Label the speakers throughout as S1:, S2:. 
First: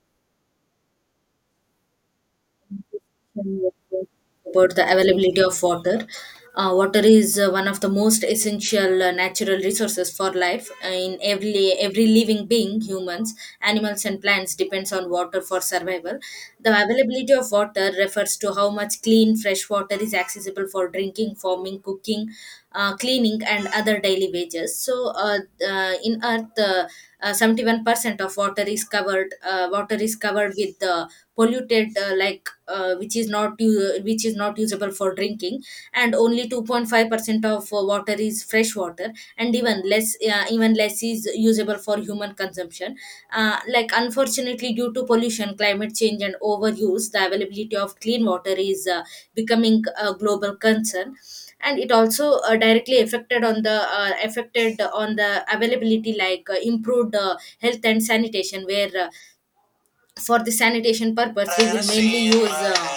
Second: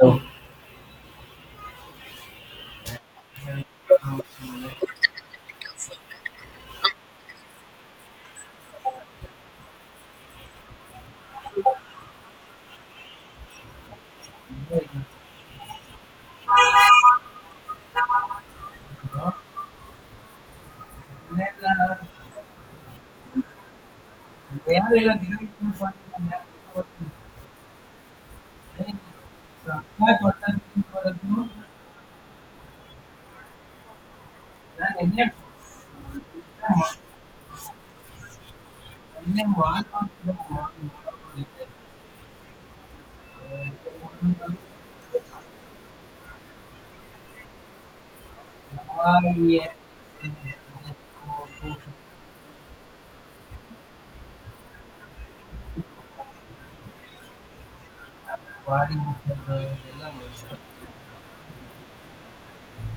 S1: Oh,
S2: About the availability of water. Water is one of the most essential natural resources for life. In every living being, humans, animals, and plants depends on water for survival. The availability of water refers to how much clean fresh water is accessible for drinking, farming, cooking, cleaning, and other daily wages. In Earth, 71% of water is covered. Water is covered with polluted, like which is not usable for drinking, and only 2.5% of water is fresh water, and even less is usable for human consumption, like unfortunately due to pollution, climate change, and overuse, the availability of clean water is becoming a global concern. And it also directly affected on the availability, like improved health and sanitation, where for the sanitation purpose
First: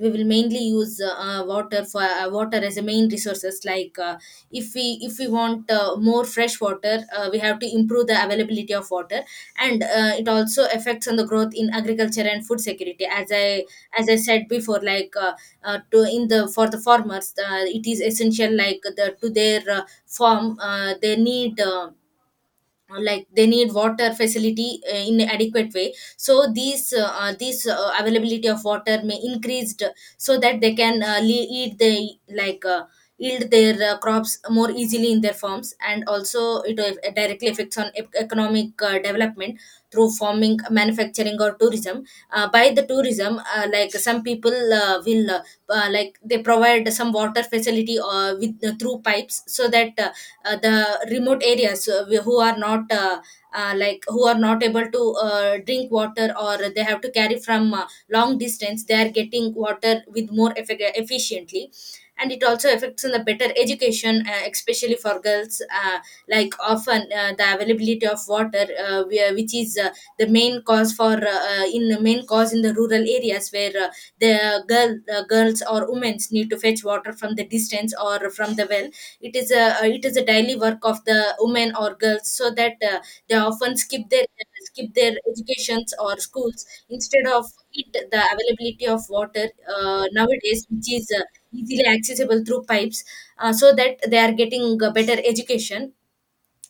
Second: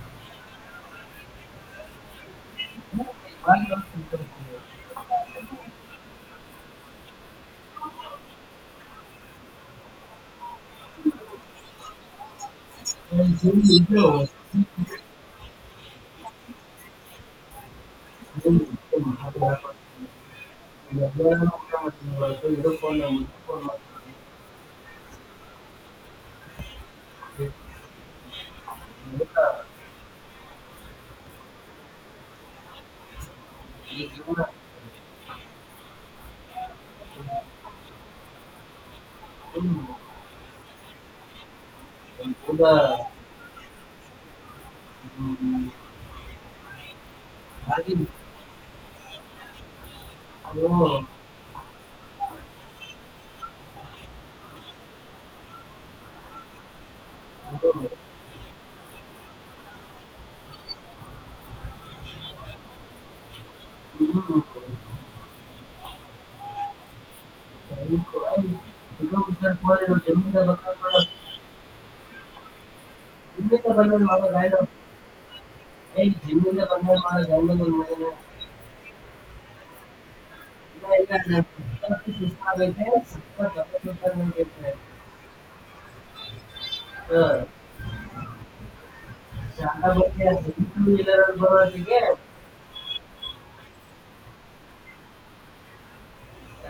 S2: we will mainly use water for water as a main resources, like if we want more fresh water, we have to improve the availability of water. And it also affects on the growth in agriculture and food security, as i
S1: thank
S2: as i
S1: you.
S2: said before, like to in the for the farmers, it is essential,
S1: zoom
S2: like
S1: तो
S2: the to
S1: मार देता
S2: their
S1: है,
S2: farm,
S1: ये
S2: they
S1: जो है वो
S2: need
S1: क्या मतलब है तो ये रुकने में
S2: like they need
S1: रुकना
S2: water facility in adequate way, so
S1: तो ये
S2: these availability of water may increased so that they can lead the, like yield their
S1: zoom तो ये
S2: crops
S1: ज़ूम तो ये
S2: more easily in their farms. And also it directly affects on economic development through farming, manufacturing, or tourism.
S1: Zoom
S2: uh,
S1: तो ये zoom
S2: by
S1: तो
S2: the
S1: ये
S2: tourism, like some people will like they provide some water facility with through pipes, so that the remote areas, who are not like who are not able to drink water, or they have to carry from long distance, they are getting water with more efficiently. And it also affects on the better education, especially for girls, like often the availability of water,
S1: zoom तो ये
S2: which
S1: zoom
S2: is
S1: तो ये zoom तो ये zoom तो ये zoom तो ये ज़ूम तो ये ज़ूम तो ये ज़ूम तो ये ज़ूम तो ये
S2: the main cause in the rural areas, where the girls or women need to fetch water from the distance or from the well. It is a daily work of the women or girls, so that they often
S1: zoom तो
S2: skip their educations or schools. Instead of
S1: ये
S2: it, the availability of water,
S1: ज़्यादा बढ़ गया है
S2: nowadays,
S1: to
S2: which is
S1: inch और बड़ा
S2: easily
S1: ठीक है
S2: accessible through pipes, so that they are getting a better education.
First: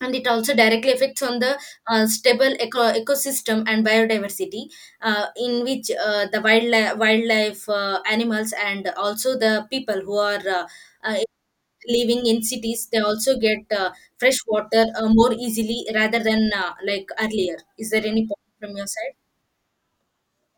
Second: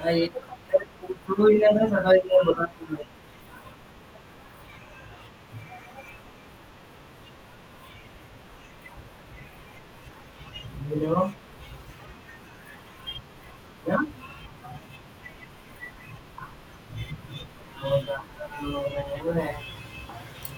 S2: And it
S1: ये
S2: also directly affects on
S1: to
S2: the
S1: inch है साढ़े इंच बड़ा है
S2: ecosystem and biodiversity, in which the wildlife, animals, and also the people who are uh,
S1: ठीक
S2: living in cities, they also get fresh water more easily rather than like earlier. Is
S1: है
S2: there any point from your side?
S1: ना.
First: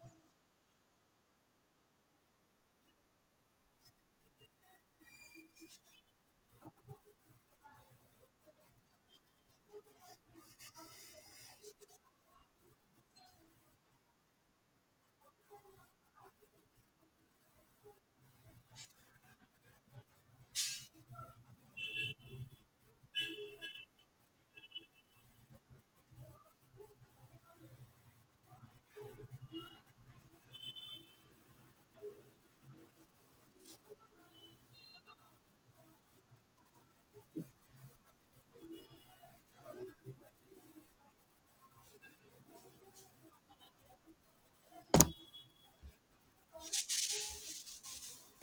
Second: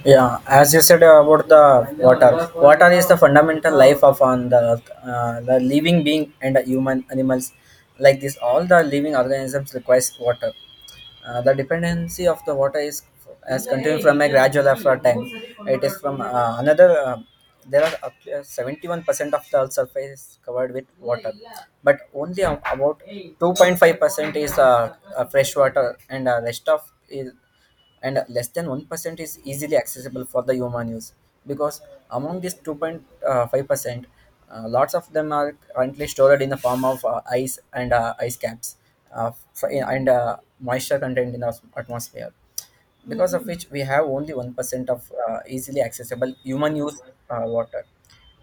S1: Yeah, as you said about the water. Water is the fundamental life of on the earth. The living being and the human animals like this, all the living organisms requires water. The dependency of the water is has continued from a gradual after time. It is from another. There are up to 71% of the Earth's surface is covered with water, but only about 2.5% is fresh water, and rest of is and less than 1% is easily accessible for the human use, because among this 2.5% lots of them are currently stored in the form of ice and ice caps for, and moisture content in the atmosphere, because of which we have only 1% of easily accessible human use water.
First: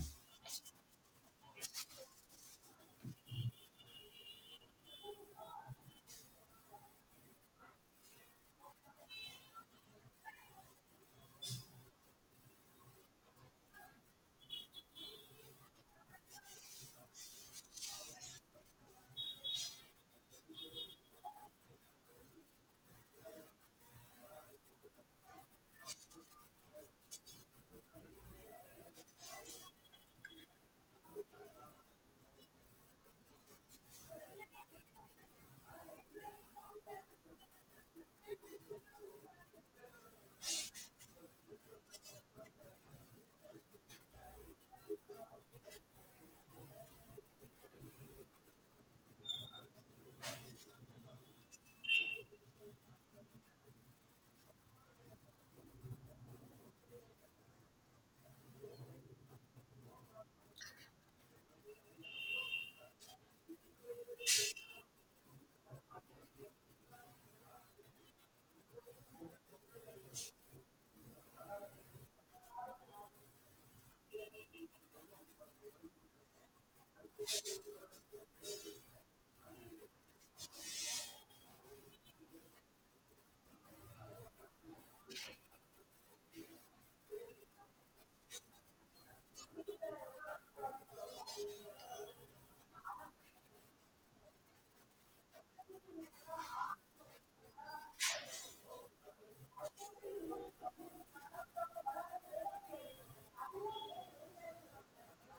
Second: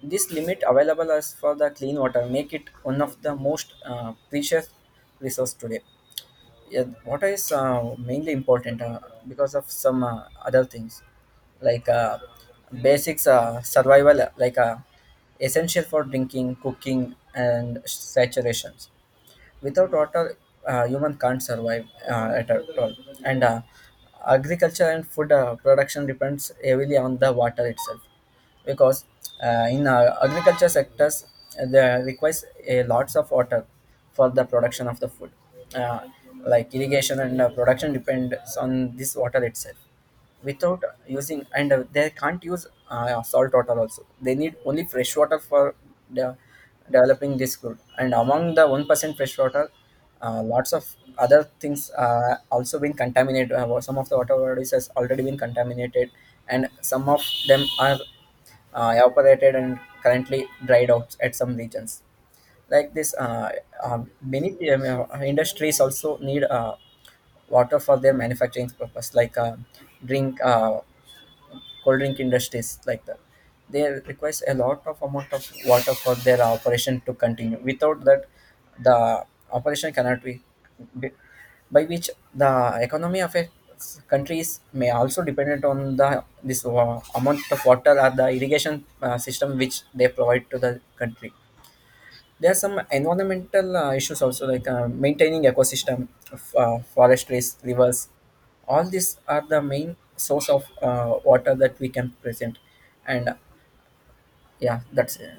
S1: This limit available as for the clean water make it one of the most precious resource today. Yeah, water is mainly important because of some other things, like basics survival, essential for drinking, cooking, and saturations. Without water, human can't survive at all. And agriculture and food production depends heavily on the water itself, because in agriculture sectors there requires a lots of water for the production of the food, uh, like irrigation and production depends on this water itself. Without using, and they can't use salt water also, they need only fresh water for the developing this good. And among the 1% fresh water, lots of other things also been contaminated. Well, some of the water bodies has already been contaminated, and some of them are evaporated and currently dried out at some regions. Like this, many industries also need water for their manufacturing purpose, like drink cold drink industries like that. They requires a lot of amount of water for their operation to continue. Without that, the operation cannot be be- by which the economy of a countries may also dependent on the this amount of water or the irrigation system which they provide to the country. There are some environmental issues also, like maintaining ecosystem of forest, trees, rivers. All these are the main source of water that we can present. And Yeah, that's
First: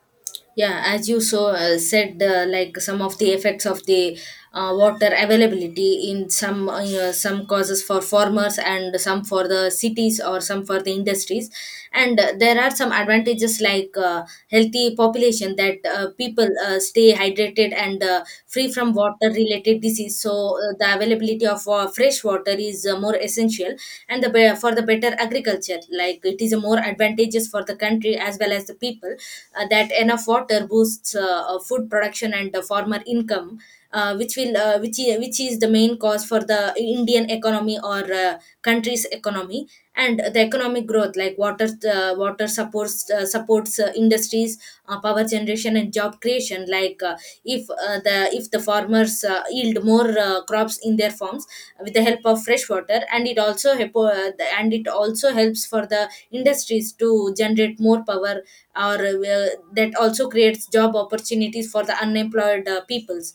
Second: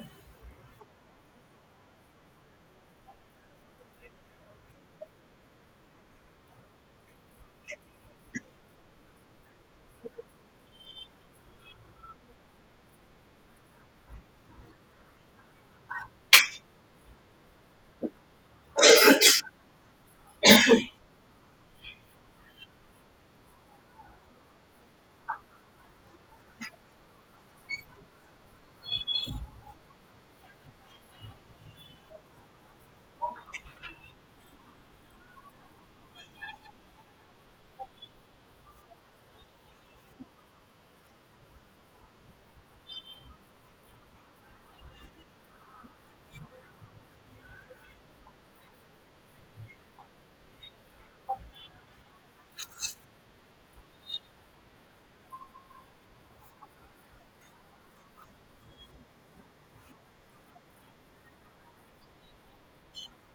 S2: Yeah, as you said, like some of the effects of the water availability in some some causes for farmers and some for the cities or some for the industries. And there are some advantages, like healthy population, that people stay hydrated and free from water related disease, so the availability of fresh water is more essential. And for the better agriculture, like it is a more advantageous for the country as well as the people, that enough water boosts food production and farmer income, which is the main cause for the Indian economy or country's economy. And the economic growth, like water supports industries, power generation, and job creation. Like if the farmers yield more crops in their farms with the help of fresh water. And it also helps for the industries to generate more power, or that also creates job opportunities for the unemployed peoples.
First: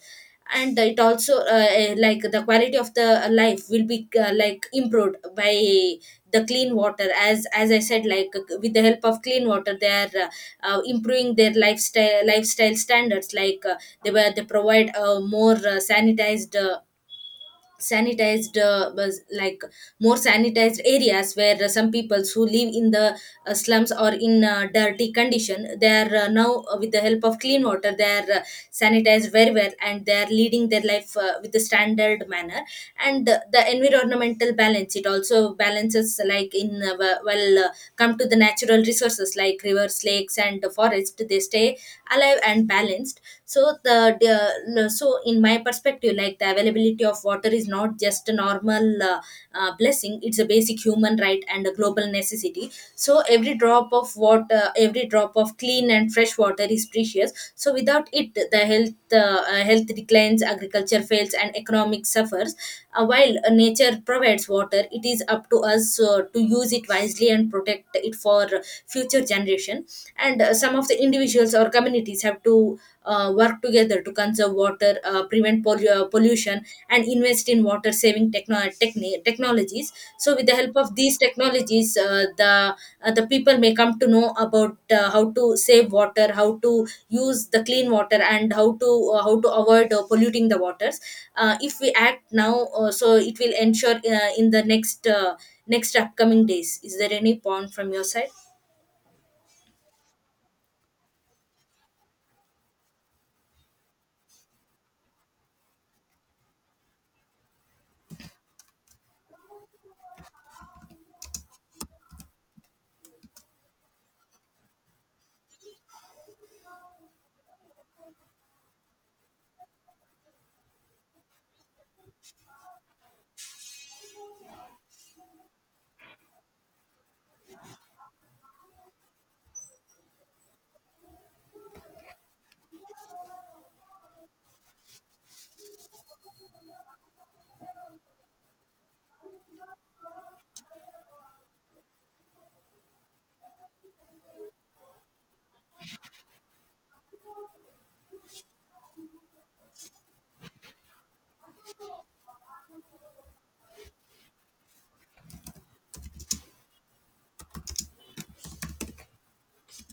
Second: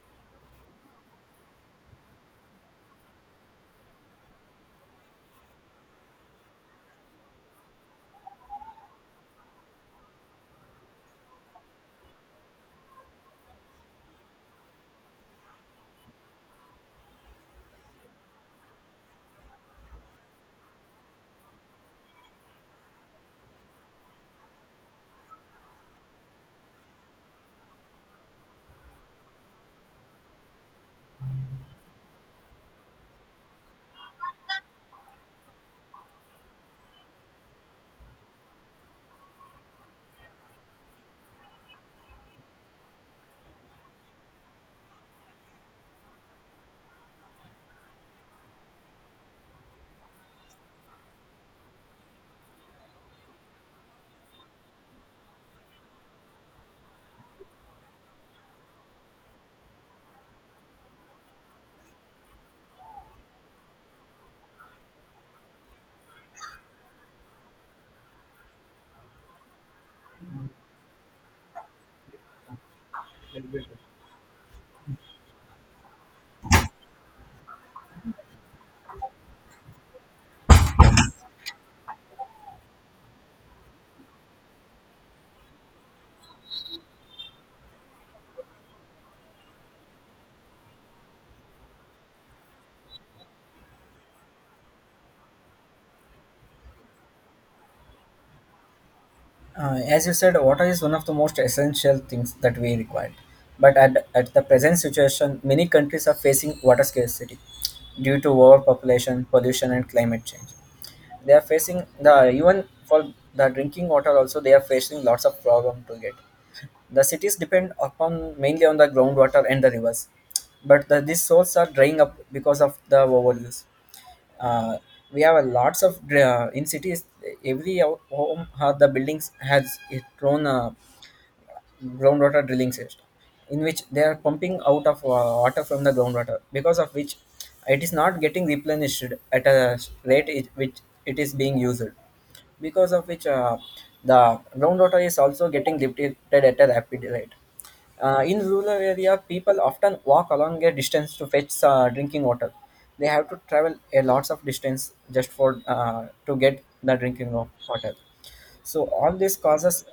S2: And it also like the quality of the life will be like improved by the clean water. As I said, like with the help of clean water, they are improving their lifestyle standards, like they provide more sanitized was like more sanitized areas, where some peoples who live in the slums or in dirty condition, they are now with the help of clean water, they are sanitized very well and they are leading their life with the standard manner. And the environmental balance, it also balances, like in w- well come to the natural resources like rivers, lakes, and the forest, they stay alive and balanced. So the- no, so in my perspective, like the availability of water is not just a normal blessing. It's a basic human right and a global necessity. So every drop of water, every drop of clean and fresh water is precious. So without it, the health declines, agriculture fails, and economic suffers. While nature provides water, it is up to us to use it wisely and protect it for future generation. And some of the individuals or communities have to work together to conserve water, pollution, and invest in water saving technologies. So with the help of these technologies, the people may come to know about how to save water, how to use the clean water, and how to avoid polluting the waters. If we act now, so it will ensure in the next next upcoming days. Is there any point from your side?
S1: as you said, water is one of the most essential things that we require, but at the present situation many countries are facing water scarcity due to overpopulation, pollution, and climate change. They are facing the even for the drinking water also. They are facing lots of problem to get. The cities depend upon mainly on the groundwater and the rivers, but these sources are drying up because of the overuse. Uh, we have a lots of in cities. Every home, the buildings has its own groundwater drilling system, in which they are pumping out of water from the groundwater, because of which it is not getting replenished at a rate it, which it is being used, because of which the groundwater is also getting depleted at a rapid rate. In rural area, people often walk along a distance to fetch drinking water. They have to travel a lots of distance just for to get the drinking water. So all this causes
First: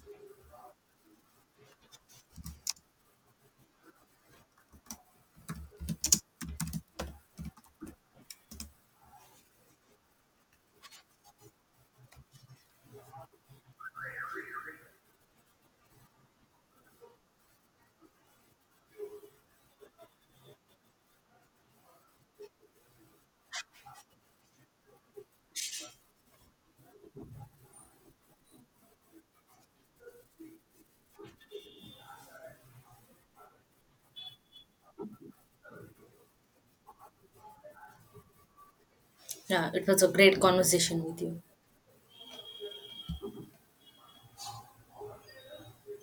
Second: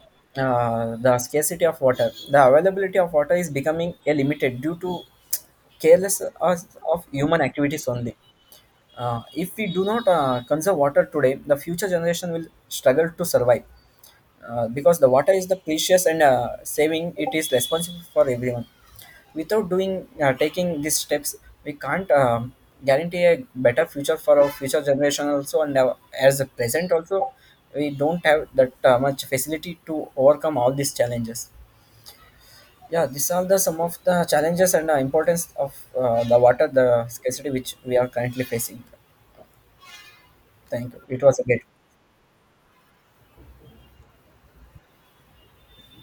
S1: the scarcity of water. The availability of water is becoming a limited due to careless us of human activities only. If we do not conserve water today, the future generation will struggle to survive, because the water is the precious, and saving it is responsible for everyone. Without doing taking these steps, we can't guarantee a better future for our future generation also. And as a present also, we don't have that much facility to overcome all these challenges. Yeah, these are the some of the challenges and importance of the water, the scarcity which we are currently facing.
S2: Yeah, it was a great
S1: Thank you,
S2: conversation with
S1: it was
S2: you.
S1: a great.